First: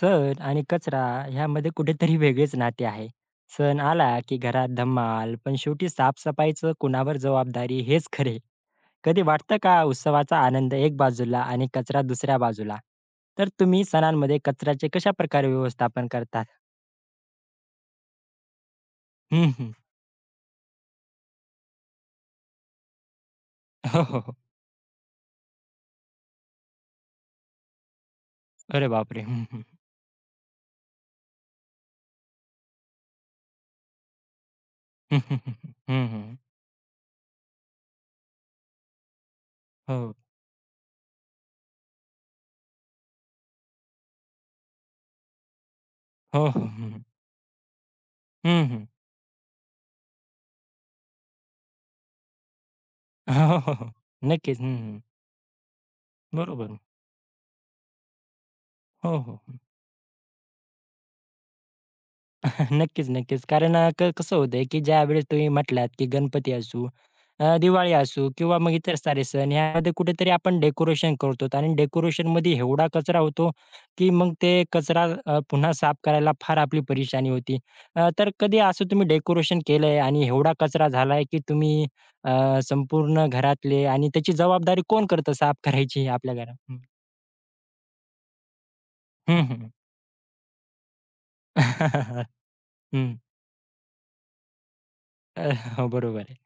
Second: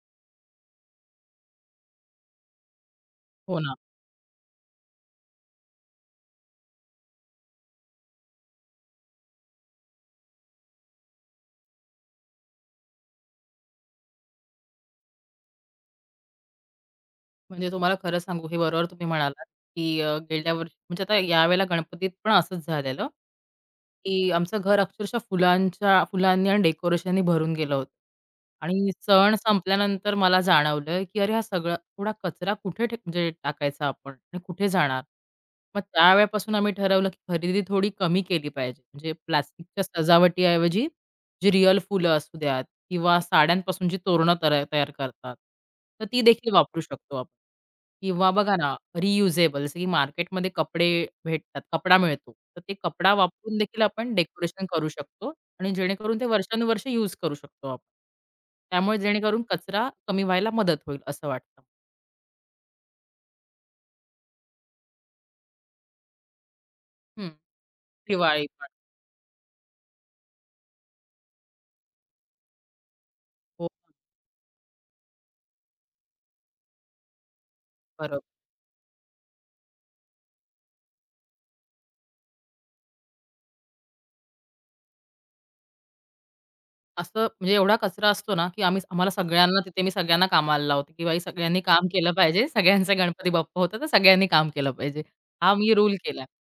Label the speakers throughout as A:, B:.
A: सण आणि कचरा ह्यामध्ये कुठेतरी वेगळेच नाते आहे.
B: हो ना.
A: सण आला की घरात धमाल, पण शेवटी साफसफाईचं कुणावर जबाबदारी हेच खरे. कधी वाटतं का उत्सवाचा आनंद एक बाजूला आणि कचरा दुसऱ्या बाजूला. तर तुम्ही सणांमध्ये कचऱ्याचे कशाप्रकारे व्यवस्थापन करतात?
B: म्हणजे तुम्हाला खरं सांगू, हे बरोबर तुम्ही म्हणालात,
A: हं, हं.
B: की गेल्या वर्षी म्हणजे आता यावेळेला गणपतीत पण असंच झालेलं,
A: हो, हो,
B: की
A: हो.
B: आमचं घर अक्षरशः फुलांच्या फुलांनी आणि डेकोरेशननी भरून गेलं होतं.
A: अरे
B: आणि
A: बापरे!
B: सण
A: हं, हं.
B: संपल्यानंतर मला जाणवलं, की अरे हा सगळा थोडा कचरा कुठे म्हणजे टाकायचा आपण आणि कुठे जाणार?
A: हं, हं,
B: मग
A: हं, हं.
B: त्यावेळेपासून आम्ही ठरवलं, की खरेदी थोडी कमी केली पाहिजे. म्हणजे प्लास्टिकच्या
A: हो.
B: सजावटीऐवजी जी रिअल फुलं असू द्यात किंवा साड्यांपासून जी तोरणं तयार करतात, तर ती
A: हो,
B: देखील
A: हो. हं,
B: वापरू
A: हं.
B: शकतो आपण. किंवा बघा
A: हं,
B: ना,
A: हं.
B: रियुजेबल जसं की मार्केटमध्ये कपडे भेटतात, कपडा मिळतो. तर ते कपडा
A: हो,
B: वापरून
A: हो,
B: देखील
A: हो.
B: आपण
A: नक्कीच.
B: डेकोरेशन
A: हं,
B: करू
A: हं.
B: शकतो आणि जेणेकरून ते
A: बरोबर.
B: वर्षानुवर्षे यूज करू शकतो आपण. त्यामुळे
A: हो, हो.
B: जेणेकरून
A: हो.
B: कचरा कमी व्हायला मदत होईल असं वाटतं.
A: नक्कीच, नक्कीच. कारण अ, क कसं होतंय, की ज्यावेळेस तुम्ही म्हटलात, की गणपती असू,
B: हं.
A: दिवाळी असू
B: दिवाळी
A: किंवा
B: पण.
A: मग इतर सारे सण ह्यामध्ये कुठेतरी आपण डेकोरेशन करतो आणि डेकोरेशनमध्ये एवढा कचरा होतो,
B: हो,
A: की मग ते कचरा पुन्हा साफ करायला फार आपली परेशानी होती.
B: बरोबर.
A: तर कधी असं तुम्ही डेकोरेशन केलंय आणि एवढा कचरा झालाय, की तुम्ही संपूर्ण घरातले आणि त्याची जबाबदारी कोण करतं साफ करायची आपल्या घरात? हं.
B: असं म्हणजे एवढा कचरा असतो ना, की आम्हाला
A: हं,
B: सगळ्यांना
A: हं.
B: तिथे मी सगळ्यांना कामाला लावते, की बाई सगळ्यांनी काम केलं पाहिजे. सगळ्यांचा
A: हं.
B: गणपती बाप्पा होता, तर सगळ्यांनी काम केलं पाहिजे.
A: अ,
B: हा मी
A: हो,
B: रूल
A: बरोबर
B: केला.
A: आहे.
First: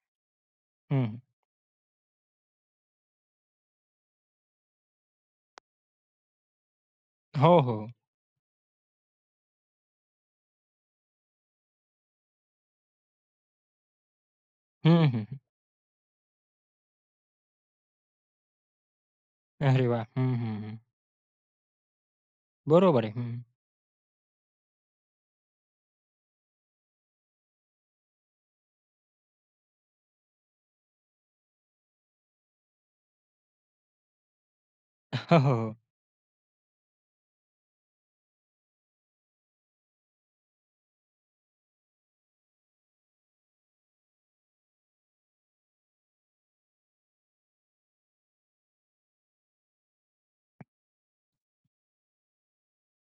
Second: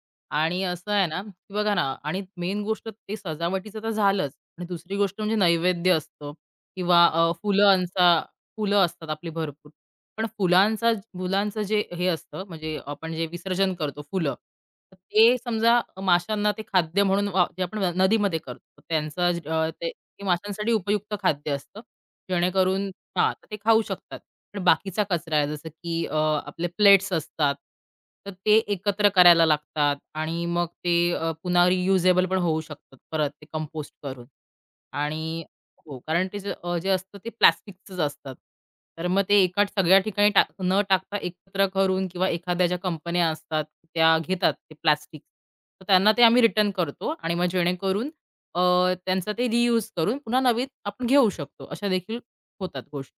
B: आणि असं आहे
A: हं.
B: ना, की बघा ना आणि मेन गोष्ट ते सजावटीचं तर झालंच आणि दुसरी गोष्ट म्हणजे नैवेद्य असतो किंवा
A: हो, हो.
B: फुलं असतात आपली भरपूर. पण फुलांचं जे हे असतं म्हणजे आपण जे विसर्जन करतो फुलं, तर
A: हं,
B: ते
A: हं.
B: समजा माशांना ते खाद्य म्हणून वा जे आपण नदीमध्ये करतो त्यांचा ज- अ,
A: अरे
B: ते
A: वा,
B: ते
A: हं, हं,
B: माशांसाठी
A: हं.
B: उपयुक्त खाद्य असतं. जेणेकरून
A: बरोबर आहे.
B: हां,
A: हं.
B: तर ते खाऊ शकतात. पण बाकीचा कचरा आहे जसं की आपले प्लेट्स असतात, तर ते एकत्र करायला लागतात आणि मग ते पुन्हा रियुजेबल पण होऊ शकतात परत ते कंपोस्ट करून.
A: हो,
B: आणि
A: हो, हो.
B: हो, कारण ते जे असतं ते प्लास्टिकचंच असतात. तर मग ते एका सगळ्या ठिकाणी न टाकता एकत्र करून किंवा एखाद्या ज्या कंपन्या असतात, त्या घेतात ते प्लास्टिक. तर त्यांना ते आम्ही रिटर्न करतो आणि मग जेणेकरून अ, त्यांचा ते रियूज करून पुन्हा नवीन आपण घेऊ शकतो. अशा देखील होतात गोष्टी.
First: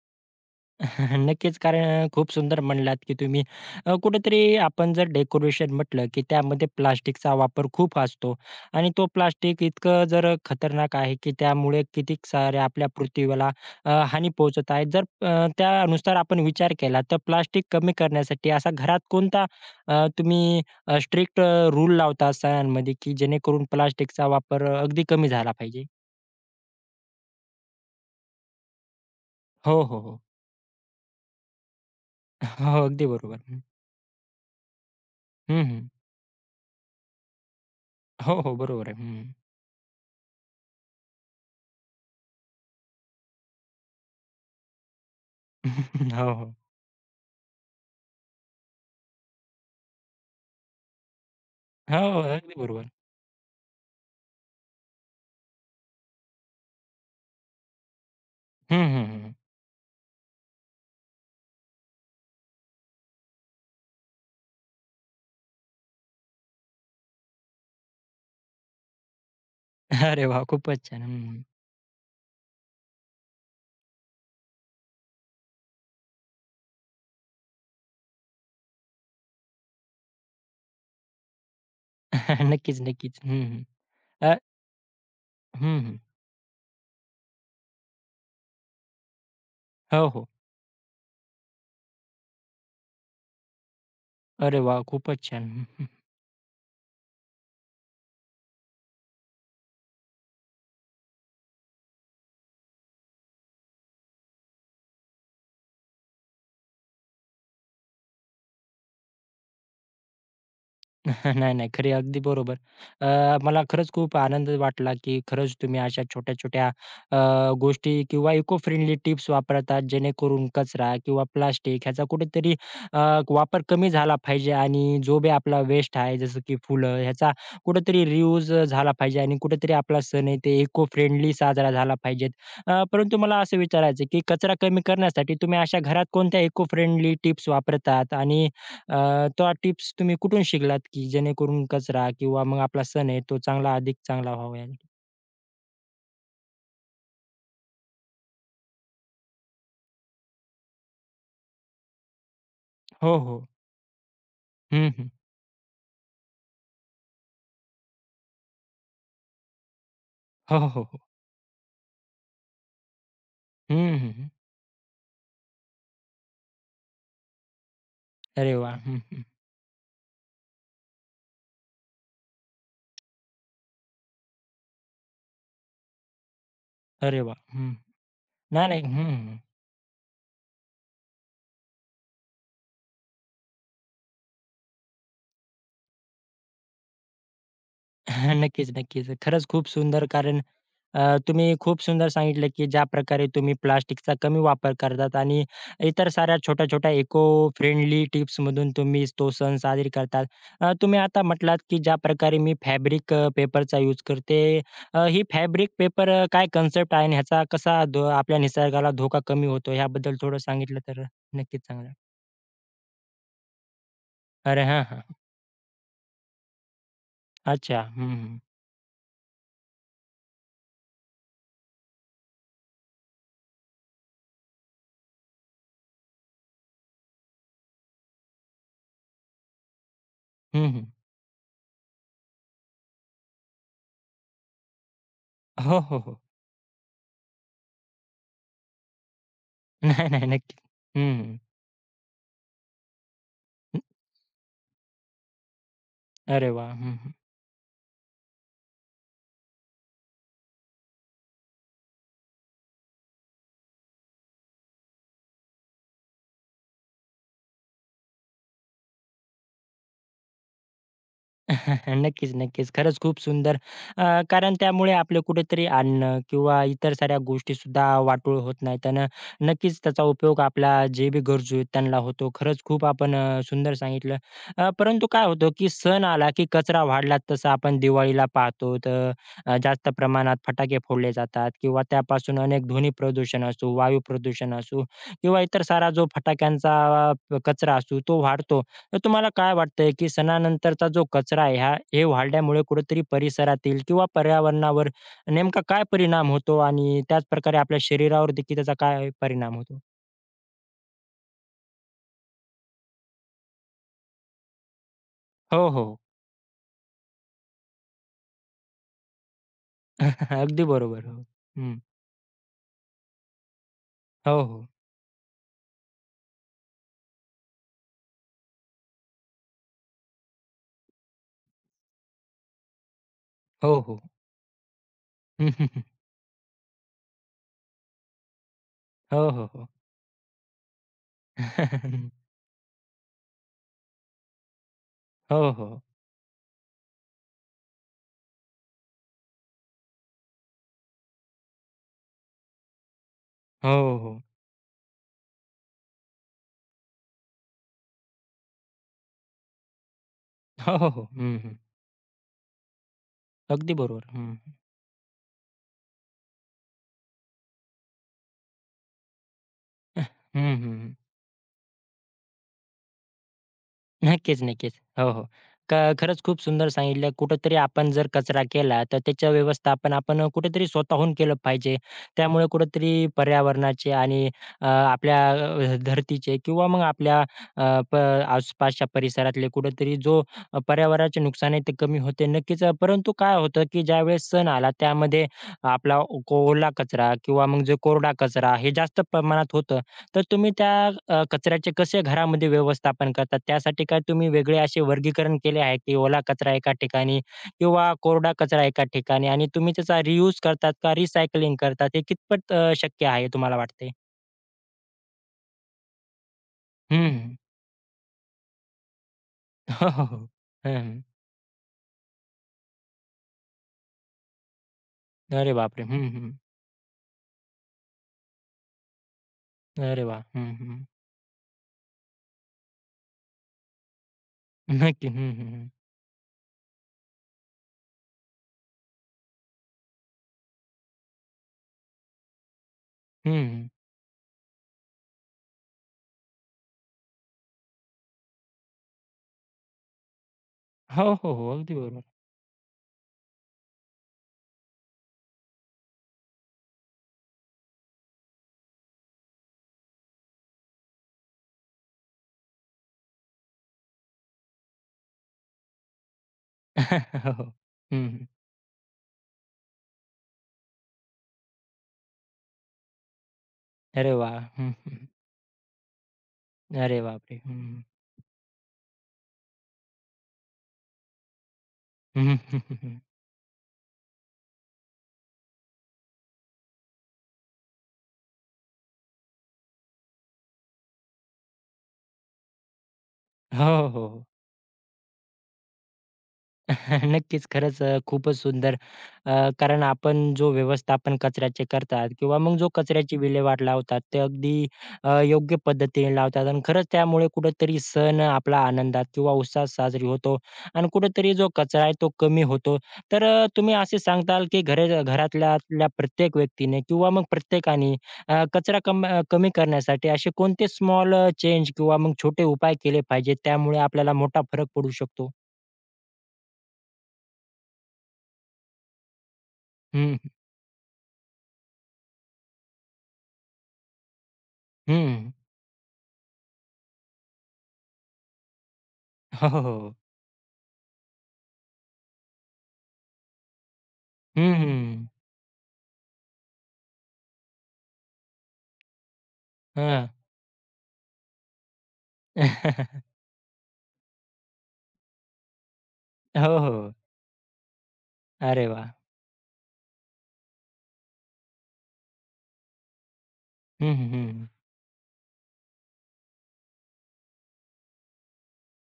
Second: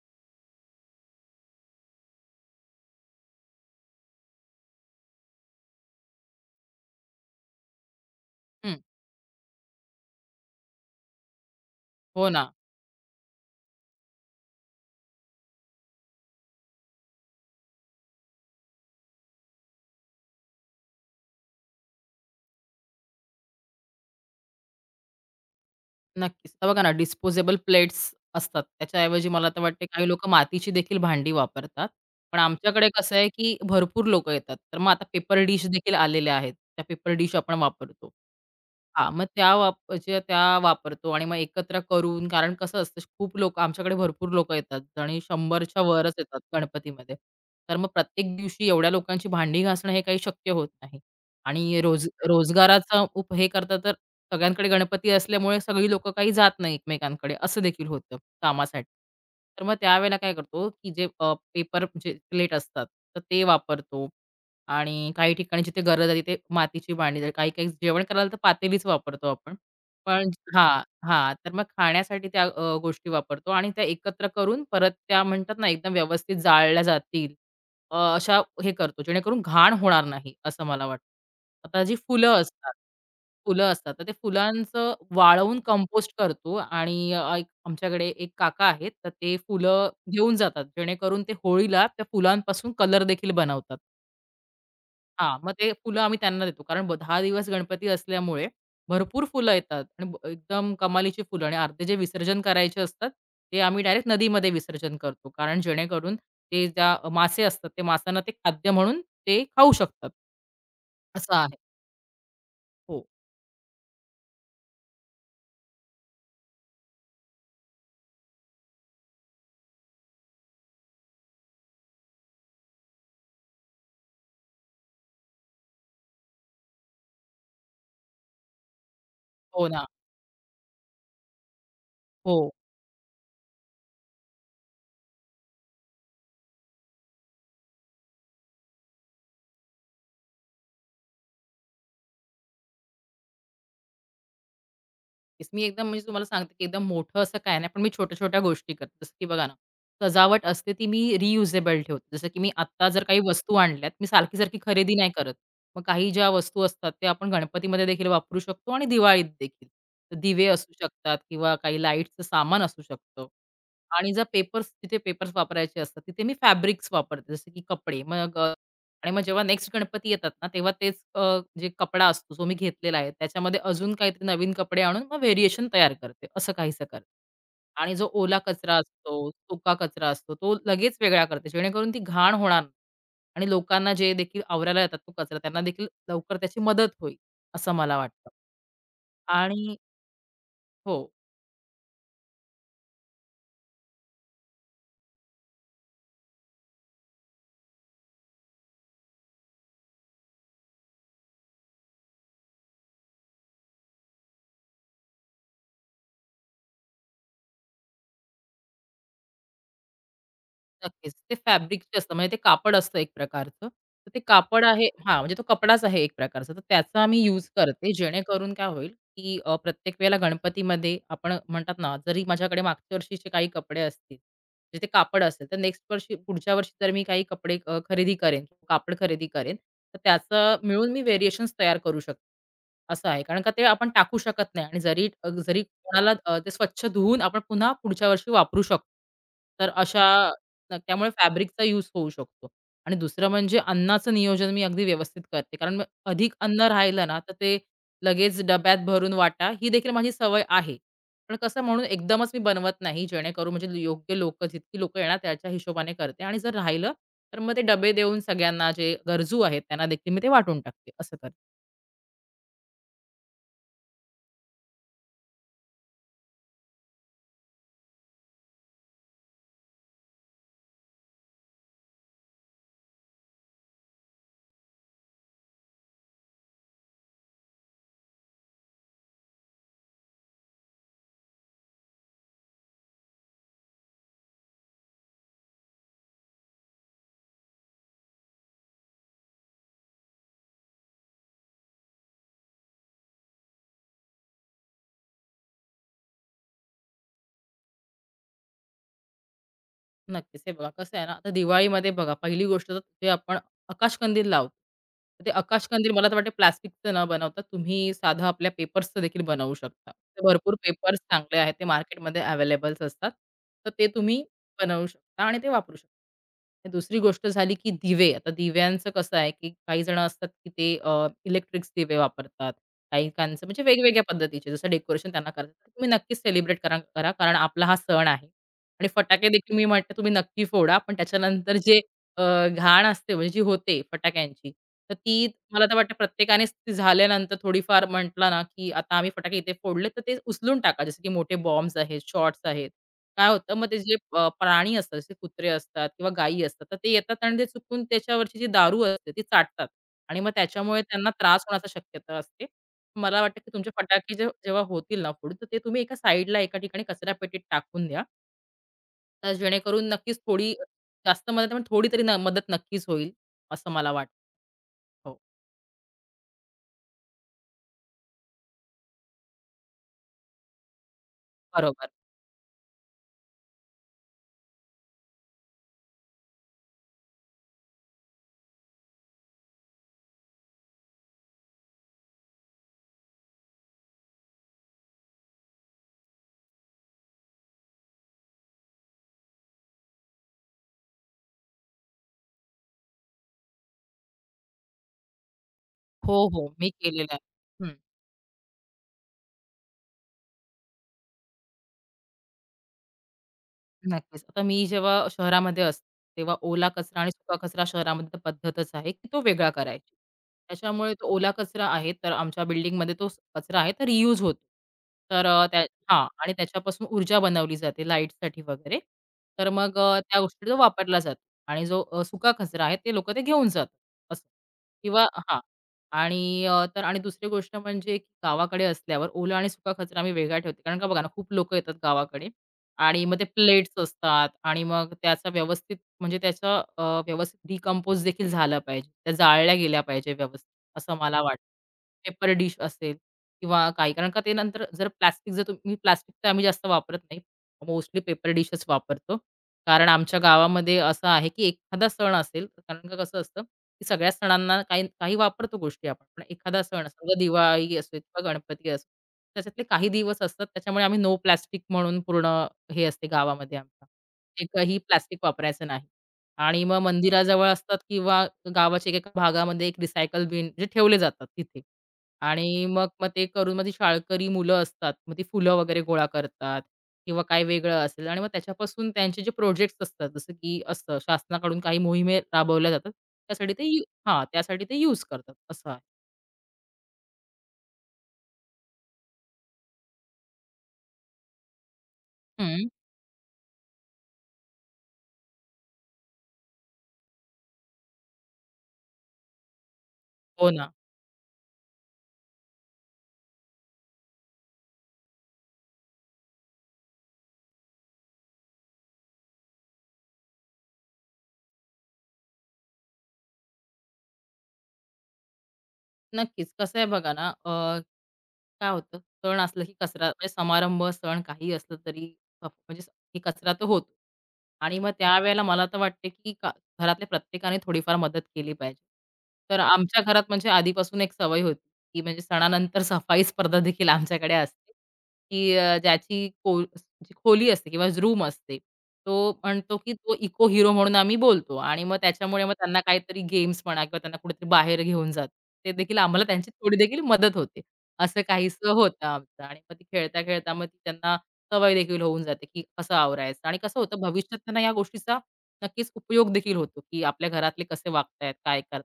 A: नक्कीच कारण खूप सुंदर म्हणलात, की तुम्ही कुठेतरी आपण जर डेकोरेशन म्हटलं, की त्यामध्ये प्लास्टिकचा वापर खूप असतो
B: हं.
A: आणि तो प्लास्टिक इतकं जर खतरनाक आहे, की त्यामुळे किती
B: हो ना.
A: साऱ्या आपल्या पृथ्वीला हानी पोहोचत आहे. जर त्यानुसार आपण विचार केला, तर प्लास्टिक कमी करण्यासाठी असा घरात कोणता तुम्ही स्ट्रिक्ट रूल लावता सणांमध्ये, की जेणेकरून प्लास्टिकचा वापर अगदी कमी झाला पाहिजे?
B: नक्कीच. आता बघा ना, डिस्पोजेबल प्लेट्स असतात. त्याच्याऐवजी मला तर
A: हो,
B: वाटते
A: हो,
B: काही
A: हो.
B: लोकं मातीची देखील भांडी वापरतात. पण
A: हो,
B: आमच्याकडे
A: अगदी
B: कसं आहे,
A: बरोबर.
B: की
A: हं.
B: भरपूर लोकं येतात. तर मग आता पेपर डिश
A: हं, हं.
B: देखील आलेल्या आहेत. त्या पेपर डिश आपण वापरतो.
A: हो, हो. बरोबर आहे.
B: हां, मग
A: हं.
B: त्या ज्या त्या वापरतो आणि मग एकत्र करून कारण कसं असतं खूप लोकं आमच्याकडे भरपूर लोकं येतात आणि 100च्या वरच
A: हो,
B: येतात
A: हो.
B: गणपतीमध्ये. तर मग प्रत्येक दिवशी एवढ्या लोकांची भांडी घासणं हे काही शक्य होत नाही आणि
A: हो,
B: रोज
A: हो, अगदी बरोबर.
B: रोजगाराचा उप हे करता तर सगळ्यांकडे गणपती असल्यामुळे सगळी लोकं काही जात नाही एकमेकांकडे असं देखील होतं
A: हं,
B: कामासाठी.
A: हं, हं.
B: तर मग त्यावेळेला काय करतो, की जे पेपर म्हणजे प्लेट असतात तर ते वापरतो. आणि काही ठिकाणी जिथे गरज आहे तिथे मातीची भांडी जर काही काही जेवण करायला तर पातेलीच वापरतो आपण.
A: अरे
B: पण
A: वाह!
B: हां,
A: खूपच छान.
B: हां.
A: हं.
B: तर मग खाण्यासाठी त्या गोष्टी वापरतो आणि त्या एकत्र करून परत त्या म्हणतात ना एकदम व्यवस्थित जाळल्या जातील. अशा हे करतो जेणेकरून घाण होणार नाही असं मला वाटतं. आता जी फुलं असतात
A: नक्कीच, नक्कीच. हं, हं.
B: फुलं असतात तर ते
A: अ
B: फुलांचं वाळवून
A: हं, हं.
B: कंपोस्ट करतो आणि एक आमच्याकडे एक काका आहेत तर ते फुलं
A: हो, हो.
B: घेऊन जातात जेणेकरून ते होळीला त्या फुलांपासून कलर देखील बनवतात.
A: अरे वाह! खूपच
B: हां,
A: छान.
B: मग ते
A: हं.
B: फुलं आम्ही त्यांना देतो. कारण 10 दिवस गणपती असल्यामुळे भरपूर फुलं येतात आणि एकदम कमालीची फुलं आणि अर्धे जे विसर्जन करायचे असतात, ते आम्ही डायरेक्ट नदीमध्ये विसर्जन करतो. कारण जेणेकरून ते ज्या मासे असतात, ते माशांना ते खाद्य म्हणून ते खाऊ शकतात. असं
A: नाही,
B: आहे.
A: नाही. खरी अगदी बरोबर.
B: हो.
A: अ, मला खरंच खूप आनंद वाटला, की खरंच तुम्ही अशा छोट्या-छोट्या अ, गोष्टी किंवा इको फ्रेंडली टिप्स वापरतात, जेणेकरून कचरा किंवा प्लास्टिक ह्याचा कुठेतरी अ, वापर कमी झाला पाहिजे आणि जो बी आपला वेस्ट आहे, जसं की फुलं ह्याचा कुठेतरी रियूज झाला पाहिजे आणि
B: हो
A: कुठेतरी
B: ना.
A: आपला सण आहे ते इको फ्रेंडली साजरा झाला पाहिजेत.
B: हो.
A: परंतु मला असं विचारायचं आहे, की कचरा कमी करण्यासाठी तुम्ही अशा घरात कोणत्या इको फ्रेंडली टिप्स वापरतात आणि त्या टिप्स तुम्ही कुठून शिकलात, की जेणेकरून कचरा किंवा मग आपला सण आहे तो चांगला अधिक चांगला व्हावा? यासाठी?
B: नक्कीच. मी एकदम म्हणजे तुम्हाला सांगते, की एकदम मोठं असं काय नाही, पण मी छोट्या-छोट्या गोष्टी करते. जसं की बघा ना, सजावट असते ती मी रियुजेबल ठेवते. जसं की मी आत्ता जर
A: हो,
B: काही
A: हो.
B: वस्तू आणल्यात, मी सारखी-सारखी
A: हं,
B: खरेदी
A: हं.
B: नाही करत. मग काही ज्या वस्तू असतात, त्या आपण गणपतीमध्ये देखील वापरू शकतो आणि दिवाळीत देखील. तर दिवे
A: हो, हो,
B: असू
A: हो. हो.
B: शकतात किंवा काही लाईटचं सामान असू शकतं.
A: हं,
B: आणि
A: हं,
B: जर
A: हं.
B: पेपर्स, तिथे पेपर्स वापरायचे असतात, तिथे मी फॅब्रिक्स वापरते. जसं की कपडे. मग
A: अरे वाह! हं,
B: आणि मग
A: हं.
B: जेव्हा नेक्स्ट गणपती येतात ना, तेव्हा तेच जे कपडा असतो, जो मी घेतलेला आहे, त्याच्यामध्ये अजून काहीतरी नवीन कपडे आणून मग व्हेरिएशन तयार करते, असं काहीसं करते.
A: अरे वाह! हं.
B: आणि जो ओला कचरा
A: नाही, नाही. हं,
B: असतो,
A: हं.
B: सुका कचरा असतो, तो लगेच वेगळा करते, जेणेकरून ती घाण होणार नाही आणि लोकांना जे देखील आवरायला येतात तो कचरा, त्यांना देखील लवकर त्याची मदत होईल, असं मला वाटतं.
A: नक्कीच, नक्कीच. खरंच खूप
B: आणि
A: सुंदर कारण
B: हो.
A: अ, तुम्ही खूप सुंदर सांगितलं, की ज्या प्रकारे तुम्ही प्लास्टिकचा कमी वापर करतात आणि इतर साऱ्या छोट्या-छोट्या इको फ्रेंडली टिप्समधून तुम्ही तो सण साजरी करतात. तुम्ही आता म्हटलात, की ज्या प्रकारे मी फॅब्रिक पेपरचा यूज करते. ही फॅब्रिक पेपर काय कन्सेप्ट आहे आणि ह्याचा कसा धो आपल्या निसर्गाला धोका कमी होतो ह्याबद्दल थोडं सांगितलं तर
B: नक्कीच. ते
A: नक्कीच चांगलं.
B: फॅब्रिकचे असतं म्हणजे ते कापड असतं एक प्रकारचं. तर ते कापड
A: अरे हां,
B: आहे
A: हां.
B: हां, म्हणजे तो कपडाच आहे एक प्रकारचा. तर त्याचा मी यूज
A: अच्छा.
B: करते
A: हं, हं.
B: जेणेकरून काय होईल, की प्रत्येक वेळेला गणपतीमध्ये आपण म्हणतात ना, जरी माझ्याकडे मागच्या वर्षीचे काही कपडे असतील, म्हणजे ते कापड असेल, तर नेक्स्ट वर्षी पुढच्या वर्षी जर मी काही कपडे खरेदी करेन, कापड खरेदी करेन, तर त्याचं
A: हं, हं.
B: मिळून मी व्हेरिएशन्स तयार करू शकते. असं आहे. कारण का ते आपण टाकू शकत नाही आणि जरी जरी
A: हो, हो,
B: कोणाला
A: हो.
B: ते स्वच्छ धुवून आपण पुन्हा पुढच्या वर्षी वापरू शकतो. तर अशा
A: नाही, नाही. नक्की.
B: त्यामुळे
A: हं, हं.
B: फॅब्रिकचा यूज होऊ शकतो. आणि दुसरं म्हणजे अन्नाचं नियोजन मी अगदी व्यवस्थित करते. कारण मग अधिक
A: अरे
B: अन्न
A: वाह!
B: राहिलं
A: हं,
B: ना, तर ते लगेच डब्यात भरून वाटा, ही देखील माझी सवय आहे. पण कसं म्हणून एकदमच मी बनवत नाही, जेणेकरून म्हणजे योग्य लोक, जितकी लोकं येणार त्याच्या हिशोबाने करते आणि जर राहिलं, तर मग ते डबे देऊन सगळ्यांना जे गरजू आहेत त्यांना देखील मी ते वाटून टाकते. असं करते.
A: नक्कीच, नक्कीच. खरंच खूप सुंदर. अ, कारण त्यामुळे आपले कुठेतरी अन्न किंवा इतर साऱ्या गोष्टीसुद्धा वाटोळ होत नाहीत अन् नक्कीच त्याचा उपयोग आपला जे बी गरजू आहेत त्यांना होतो. खरंच खूप आपण सुंदर सांगितलं. परंतु काय होतं, की सण आला, की कचरा वाढला तसं आपण दिवाळीला पाहतो तर जास्त प्रमाणात फटाके फोडले जातात किंवा त्यापासून अनेक ध्वनी प्रदूषण असो, वायू प्रदूषण असो किंवा इतर सारा जो फटाक्यांचा कचरा असतो तो वाढतो. तर तुम्हाला काय वाटतंय, की सणानंतरचा जो कचरा आहे हा वाढल्यामुळे कुठेतरी परिसरातील किंवा पर्यावरणावर नेमका काय परिणाम होतो आणि त्याचप्रकारे आपल्या शरीरावर देखील त्याचा काय परिणाम होतो?
B: नक्कीच. हे बघा कसं आहे ना, आता दिवाळीमध्ये बघा पहिली गोष्ट तर ते आपण आकाशकंदील लावतो. तर ते
A: हो,
B: आकाशकंदील
A: हो.
B: मला तर वाटते प्लास्टिकचं न बनवता तुम्ही साधं आपल्या पेपर्सचं देखील बनवू शकता. तर भरपूर
A: अगदी
B: पेपर्स
A: बरोबर. हो.
B: चांगले आहेत, ते
A: हं.
B: मार्केटमध्ये अवेलेबल्स असतात. तर ते तुम्ही
A: हो, हो.
B: बनवू शकता आणि ते वापरू शकता. आणि दुसरी गोष्ट झाली, की दिवे. आता दिव्यांचं कसं आहे, की काही जण असतात, की ते दिवे वापरतात. काही काहींचं म्हणजे
A: हो, हो.
B: वेगवेगळ्या पद्धतीचे जसं डेकोरेशन त्यांना करायचं.
A: हं,
B: तुम्ही नक्कीच सेलिब्रेट करा करा कारण आपला हा सण आहे. आणि फटाके
A: हो, हो,
B: देखील मी
A: हो.
B: म्हणते तुम्ही नक्की फोडा. पण त्याच्यानंतर जे अ, घाण असते म्हणजे जी होते फटाक्यांची, तर ती
A: हो,
B: मला तर
A: हो.
B: वाटतं प्रत्येकानेच ती झाल्यानंतर थोडीफार म्हटलं ना, की आता आम्ही फटाके इथे फोडले, तर ते उचलून टाका. जसं की मोठे बॉम्ब्स आहेत, शॉट्स आहेत. काय होतं मग ते जे
A: हो, हो.
B: प्राणी असतात, जसे कुत्रे असतात किंवा गायी असतात, तर ते येतात आणि ते चुकून त्याच्यावरची जी दारू असते ती चाटतात आणि मग
A: हो,
B: त्याच्यामुळे
A: हो, हो.
B: त्यांना
A: हं,
B: त्रास
A: हं.
B: होण्याची शक्यता असते. मला वाटतं, की तुमचे
A: अगदी बरोबर.
B: फटाके जे
A: हं.
B: जेव्हा होतील ना फोडून, तर ते तुम्ही एका साइडला एका ठिकाणी कचरापेटीत टाकून द्या. तर जेणेकरून नक्कीच थोडी
A: हं, हं.
B: जास्त मदत नाही, पण थोडी तरी मदत नक्कीच होईल, असं मला वाटतं.
A: नक्कीच, नक्कीच. हो,
B: हो,
A: हो. खरंच खूप सुंदर सांगितलं. कुठेतरी आपण जर कचरा केला, तर त्याचं व्यवस्थापन आपण कुठेतरी स्वतःहून केलं पाहिजे.
B: बरोबर.
A: त्यामुळे कुठेतरी पर्यावरणाचे आणि आपल्या धरतीचे किंवा मग आपल्या अ, प आसपासच्या परिसरातले कुठेतरी जो पर्यावरणाचे नुकसान आहे, ते कमी होते नक्कीच. परंतु काय होतं, की ज्यावेळेस सण आला, त्यामध्ये आपला ओ- ओला कचरा किंवा मग जो कोरडा कचरा हे जास्त प्रमाणात होतं. तर तुम्ही त्या कचऱ्याचे कसे घरामध्ये व्यवस्थापन करतात? त्यासाठी काय तुम्ही वेगळे असे वर्गीकरण केले आहे, की
B: हो,
A: ओला
B: हो.
A: कचरा
B: मी
A: एका
B: केलेलं
A: ठिकाणी
B: आहे. हं.
A: किंवा कोरडा कचरा एका ठिकाणी आणि तुम्ही त्याचा रियूज करतात का रिसायकलिंग करतात? हे कितपत शक्य आहे तुम्हाला वाटते?
B: नक्कीच. आता मी जेव्हा शहरामध्ये असते, तेव्हा ओला कचरा आणि सुका
A: हं.
B: कचरा शहरामध्ये तर पद्धतच आहे, की तो वेगळा
A: हो,
B: करायची.
A: हो, हो. हं,
B: त्याच्यामुळे
A: हं.
B: तो ओला कचरा आहे, तर आमच्या बिल्डिंगमध्ये तो कचरा आहे, तर रियूज होतो. तर अ,
A: अरे
B: त्या
A: बापरे!
B: हां.
A: हं, हं.
B: आणि त्याच्यापासून ऊर्जा बनवली जाते लाईटसाठी वगैरे. तर मग
A: अरे
B: त्या
A: वाह!
B: गोष्टी
A: हं,
B: तो
A: हं.
B: वापरला जातो आणि जो सुका कचरा आहे, ते लोकं ते घेऊन जातात असं. किंवा
A: नक्की. हं,
B: हां.
A: हं, हं.
B: आणि तर आणि दुसरी गोष्ट म्हणजे की गावाकडे असल्यावर ओला आणि सुका कचरा आम्ही वेगळा ठेवते. कारण का बघा ना, खूप लोकं येतात गावाकडे. आणि मग ते
A: हं,
B: प्लेट्स असतात आणि मग त्याचा व्यवस्थित म्हणजे त्याचं व्यवस्थित डिकंपोज देखील झालं पाहिजे. त्या जाळल्या गेल्या पाहिजे व्यवस्थित, असं
A: हो,
B: मला
A: हो,
B: वाटतं.
A: हो. अगदी बरोबर.
B: पेपर डिश असेल किंवा काही कारण का ते नंतर जर प्लास्टिक जर तुम्ही प्लास्टिक तर आम्ही जास्त वापरत नाही. मोस्टली पेपर डिशच वापरतो. कारण आमच्या गावामध्ये असं आहे, की एखादा सण असेल कारण का कसं असतं, की सगळ्या सणांना काही काही वापरतो गोष्टी आपण. पण एखादा सण असेल, समजा
A: हो, हो.
B: दिवाळी असो किंवा
A: हं,
B: गणपती असो, त्याच्यातले काही दिवस असतात त्याच्यामुळे आम्ही नो प्लास्टिक म्हणून पूर्ण हे असते गावामध्ये आमच्या.
A: अरे वाह!
B: ते
A: हं,
B: काही
A: हं.
B: प्लास्टिक वापरायचं नाही. आणि मग
A: अरे बापरे!
B: मंदिराजवळ
A: हं,
B: असतात
A: हं.
B: किंवा गावाच्या एकेका भागामध्ये एक रिसायकल बिन म्हणजे ठेवले जातात तिथे.
A: हं,
B: आणि मग
A: हं,
B: मग ते करून मग ती शाळकरी मुलं असतात. मग ती फुलं वगैरे गोळा करतात किंवा काही वेगळं असेल आणि मग त्याच्यापासून त्यांचे जे प्रोजेक्ट्स असतात, जसं की असतं शासनाकडून काही मोहिमे राबवल्या जातात.
A: हो, हो, हो.
B: त्यासाठी ते यूज करतात असं आहे.
A: नक्कीच. खरंच खूपच सुंदर. कारण आपण जो व्यवस्थापन कचऱ्याचे करतात किंवा मग
B: हं.
A: जो कचऱ्याची विल्हेवाट लावतात ते अगदी योग्य पद्धतीने लावतात आणि खरंच त्यामुळे कुठेतरी सण आपला आनंदात किंवा उत्साहात साजरी होतो
B: हो ना.
A: आणि कुठेतरी जो कचरा आहे तो कमी होतो. तर तुम्ही असे सांगताल की घरातल्या आपल्या प्रत्येक व्यक्तीने किंवा मग प्रत्येकाने अ, कचरा कम अ, कमी करण्यासाठी असे कोणते स्मॉल चेंज किंवा मग छोटे उपाय केले पाहिजेत त्यामुळे आपल्याला मोठा फरक पडू शकतो?
B: नक्कीच. कसं आहे बघा ना, काय होतं, सण असलं की कचरा
A: हं,
B: म्हणजे समारंभ, सण काही असलं तरी अ, म्हणजे स- ही कचरा तर होतो. आणि मग
A: हं.
B: त्यावेळेला मला तर वाटते की का घरातल्या प्रत्येकाने थोडीफार मदत केली पाहिजे.
A: हो,
B: तर
A: हो, हो.
B: आमच्या घरात म्हणजे आधीपासून एक सवय होती, की म्हणजे सणानंतर सफाई स्पर्धा देखील आमच्याकडे
A: हं,
B: असते,
A: हं.
B: की अ, ज्याची को जी खोली असते किंवा रूम असते. तो म्हणतो, की
A: हां.
B: तो इको हीरो म्हणून आम्ही बोलतो आणि मग त्याच्यामुळे मग त्यांना काहीतरी गेम्स म्हणा किंवा त्यांना कुठेतरी बाहेर घेऊन जातो. ते देखील आम्हाला त्यांची
A: हो,
B: थोडी
A: हो.
B: देखील मदत होते. असं
A: अरे
B: काहीसं
A: वाह!
B: होतं आमचं आणि मग ती खेळता-खेळता मग ती त्यांना सवय देखील होऊन जाते, की कसं आवरायचं आणि कसं
A: हं,
B: होतं
A: हं,
B: भविष्यात
A: हं.
B: त्यांना या गोष्टीचा नक्कीच उपयोग देखील होतो, की आपल्या घरातले कसे वागतायत, काय करतात.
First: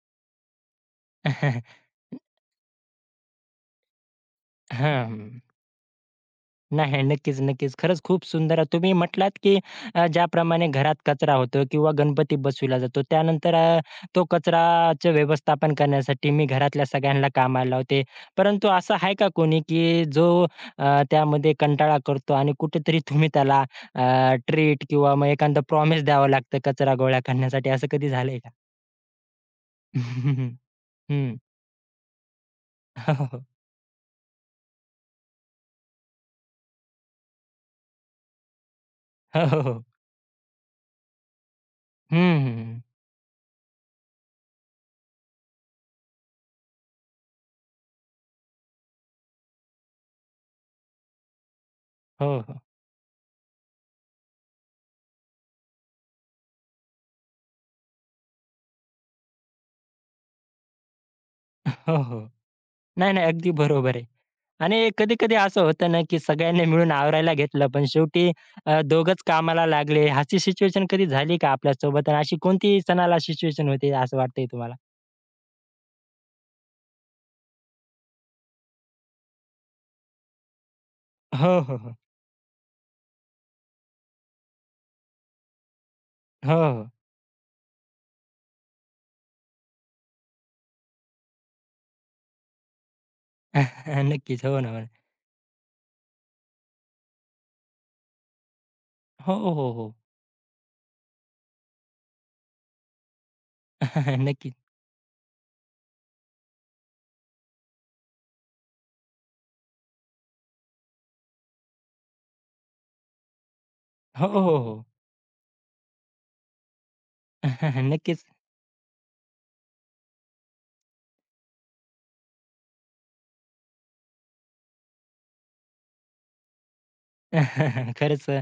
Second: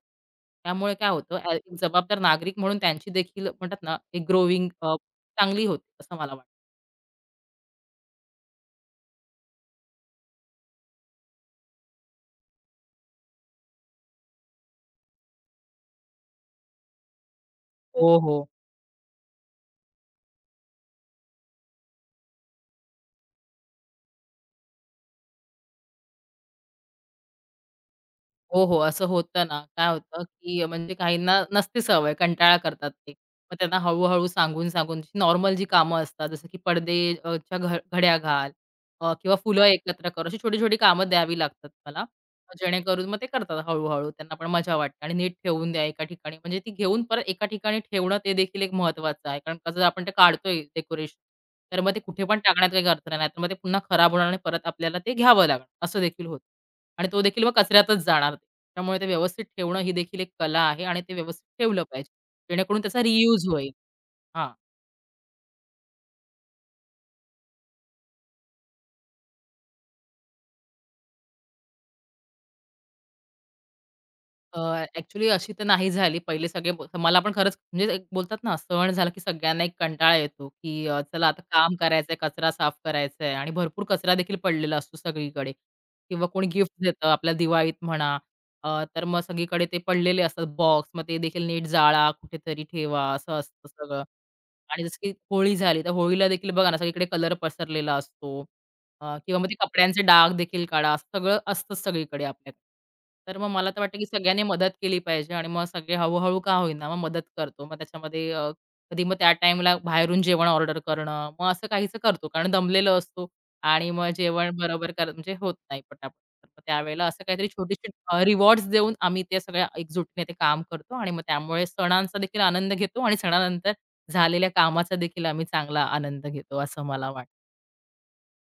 B: त्यामुळे काय होतं एक जबाबदार नागरिक म्हणून त्यांची देखील म्हणतात ना, एक ग्रोविंग
A: हं.
B: चांगली होते असं मला वाटतं.
A: नाही, नक्कीच, नक्कीच. खरंच खूप सुंदर. तुम्ही म्हटलात, की ज्याप्रमाणे घरात कचरा होतो किंवा गणपती बसविला जातो, त्यानंतर तो कचराचं व्यवस्थापन करण्यासाठी मी घरातल्या सगळ्यांना कामाला लावते.
B: हो, हो.
A: परंतु असं आहे का कोणी, की जो त्यामध्ये कंटाळा करतो आणि कुठेतरी तुम्ही त्याला ट्रीट किंवा मग एखादा प्रॉमिस द्यावं लागतं कचरा गोळा करण्यासाठी, असं कधी झालंय का?
B: हो, हो. असं होतं ना, काय होतं, की म्हणजे
A: हं.
B: काहींना नसते सवय, कंटाळा करतात ते.
A: हो, हो.
B: मग त्यांना हळू-हळू सांगून-सांगून नॉर्मल जी कामं असतात, जसं की पडदे अ, च्या घ घड्या घाल किंवा
A: हो, हो,
B: फुलं
A: हो.
B: एकत्र कर, अशी छोटी-छोटी कामं द्यावी लागतात मला.
A: हं, हं.
B: जेणेकरून मग ते करतात हळू त्यांना पण मजा वाटते आणि नीट ठेवून द्या एका ठिकाणी. म्हणजे ती घेऊन परत एका ठिकाणी ठेवणं ते देखील एक महत्त्वाचं आहे. कारण कसं आपण ते काढतोय डेकोरेशन, तर मग ते कुठे
A: हो,
B: पण
A: हो.
B: टाकण्यात काही अर्थ नाही. नाहीतर मग ते पुन्हा खराब होणार आणि परत आपल्याला ते घ्यावं लागणार. असं देखील होतं. आणि तो देखील मग कचऱ्यातच जाणार. त्यामुळे ते व्यवस्थित ठेवणं ही देखील एक कला आहे आणि ते व्यवस्थित ठेवलं
A: हो,
B: पाहिजे.
A: हो.
B: जेणेकरून त्याचा
A: नाही, नाही.
B: रियूज
A: अगदी
B: होईल.
A: बरोबर आहे.
B: हां.
A: आणि कधी-कधी असं होतं ना, की सगळ्यांनी मिळून आवरायला घेतलं, पण शेवटी दोघंच कामाला लागले. अशी सिच्युएशन कधी झाली का आपल्यासोबत? आणि अशी कोणती सणाला सिच्युएशन होती असं वाटतंय तुम्हाला?
B: अ, अशी तर नाही झाली. पहिले सगळे ब मला पण खरंच म्हणजे एक बोलतात ना, सण झाला की सगळ्यांना एक कंटाळा येतो, की चला आता
A: हो,
B: काम
A: हो, हो.
B: करायचंय, कचरा साफ करायचा आहे आणि भरपूर कचरा देखील पडलेला असतो सगळीकडे किंवा कोणी
A: हो,
B: गिफ्ट
A: हो.
B: देतं आपल्याला दिवाळीत म्हणा. तर मग सगळीकडे ते पडलेले असतात बॉक्स. मग ते देखील नीट जाळा, कुठेतरी ठेवा, असं असतं सगळं
A: नक्कीच. हो ना. हो,
B: आणि
A: ना.
B: जसं की होळी झाली, तर होळीला देखील बघा ना, सगळीकडे कलर पसरलेला असतो.
A: हो,
B: किंवा मग ते
A: हो. हो.
B: कपड्यांचे डाग देखील काढा, असं सगळं असतंच सगळीकडे आपल्याकडे. तर मग मला तर वाटतं, की सगळ्यांनी
A: नक्कीच.
B: मदत केली पाहिजे आणि मग सगळे हळू-हळू का होईना, मग मदत करतो. मग त्याच्यामध्ये कधी मग त्या टाईमला बाहेरून जेवण ऑर्डर करणं, मग असं काहीसं करतो. कारण दमलेलो असतो आणि मग
A: हो,
B: जेवण
A: हो, हो.
B: बरोबर कर म्हणजे होत नाही पटापट. तर मग त्यावेळेला असं काहीतरी छोटीशी
A: नक्कीच.
B: रिवॉर्ड्स देऊन आम्ही ते सगळ्या एकजुटीने ते काम करतो आणि मग त्यामुळे सणांचा देखील आनंद घेतो आणि सणानंतर झालेल्या कामाचा देखील आम्ही चांगला आनंद घेतो, असं मला वाटतं.
A: खरंच अ,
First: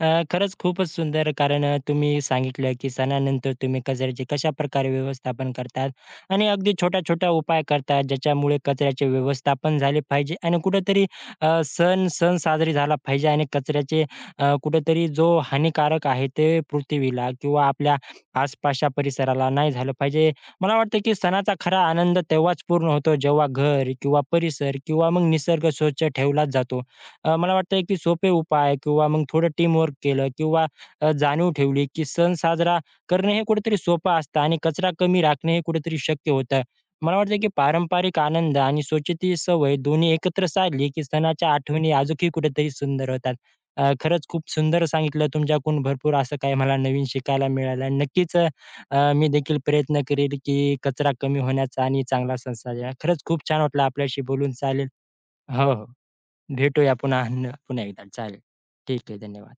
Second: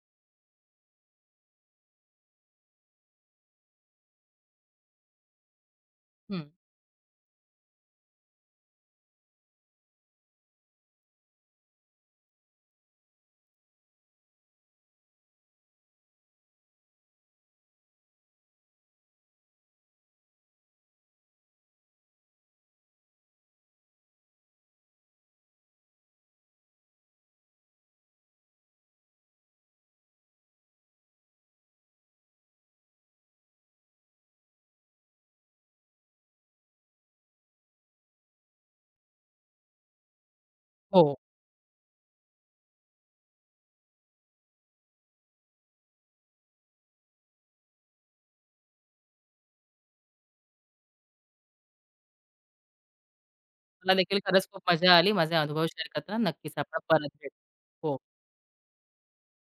A: अ, खरंच खूपच सुंदर कारण तुम्ही सांगितलं की सणानंतर तुम्ही कचऱ्याचे कशाप्रकारे व्यवस्थापन करतात
B: हं.
A: आणि अगदी छोटा-छोटा उपाय करतात ज्याच्यामुळे कचऱ्याचे व्यवस्थापन झाले पाहिजे आणि कुठेतरी अ, सण सण साजरी झाला पाहिजे आणि कचऱ्याचे कुठेतरी जो हानिकारक आहे ते पृथ्वीला किंवा आपल्या आसपासच्या परिसराला नाही झालं पाहिजे. मला वाटतं की सणाचा खरा आनंद तेव्हाच पूर्ण होतो जेव्हा घर किंवा परिसर किंवा मग निसर्ग स्वच्छ ठेवलाच जातो. मला वाटतं एक की सोपे उपाय किंवा मग थोडं टीमवर्क केलं किंवा जाणीव ठेवली की सण साजरा करणे हे कुठेतरी सोपं असतं आणि कचरा कमी राखणे हे कुठेतरी शक्य होतं. मला वाटतं की पारंपरिक आनंद आणि स्वच्छतेची सवय दोन्ही एकत्र साधली की
B: हो.
A: सणाच्या आठवणी अजूनही कुठेतरी सुंदर होतात. खरंच खूप सुंदर सांगितलं तुमच्याकडून भरपूर असं काही मला नवीन शिकायला मिळालं नक्कीच अ, अ, मी देखील प्रयत्न करेल की कचरा कमी होण्याचा आणि चांगला सण साजरा. खरंच खूप छान वाटलं
B: मला देखील
A: आपल्याशी
B: खरंच
A: बोलून.
B: खूप
A: चालेल.
B: मजा आली. माझे अनुभव
A: हो, हो.
B: शेअर करताना नक्कीच आपण
A: भेटूया
B: परत
A: पुन्हा
B: भेटू.
A: पुन्हा
B: हो.
A: एकदा. चालेल. ठीक आहे. धन्यवाद.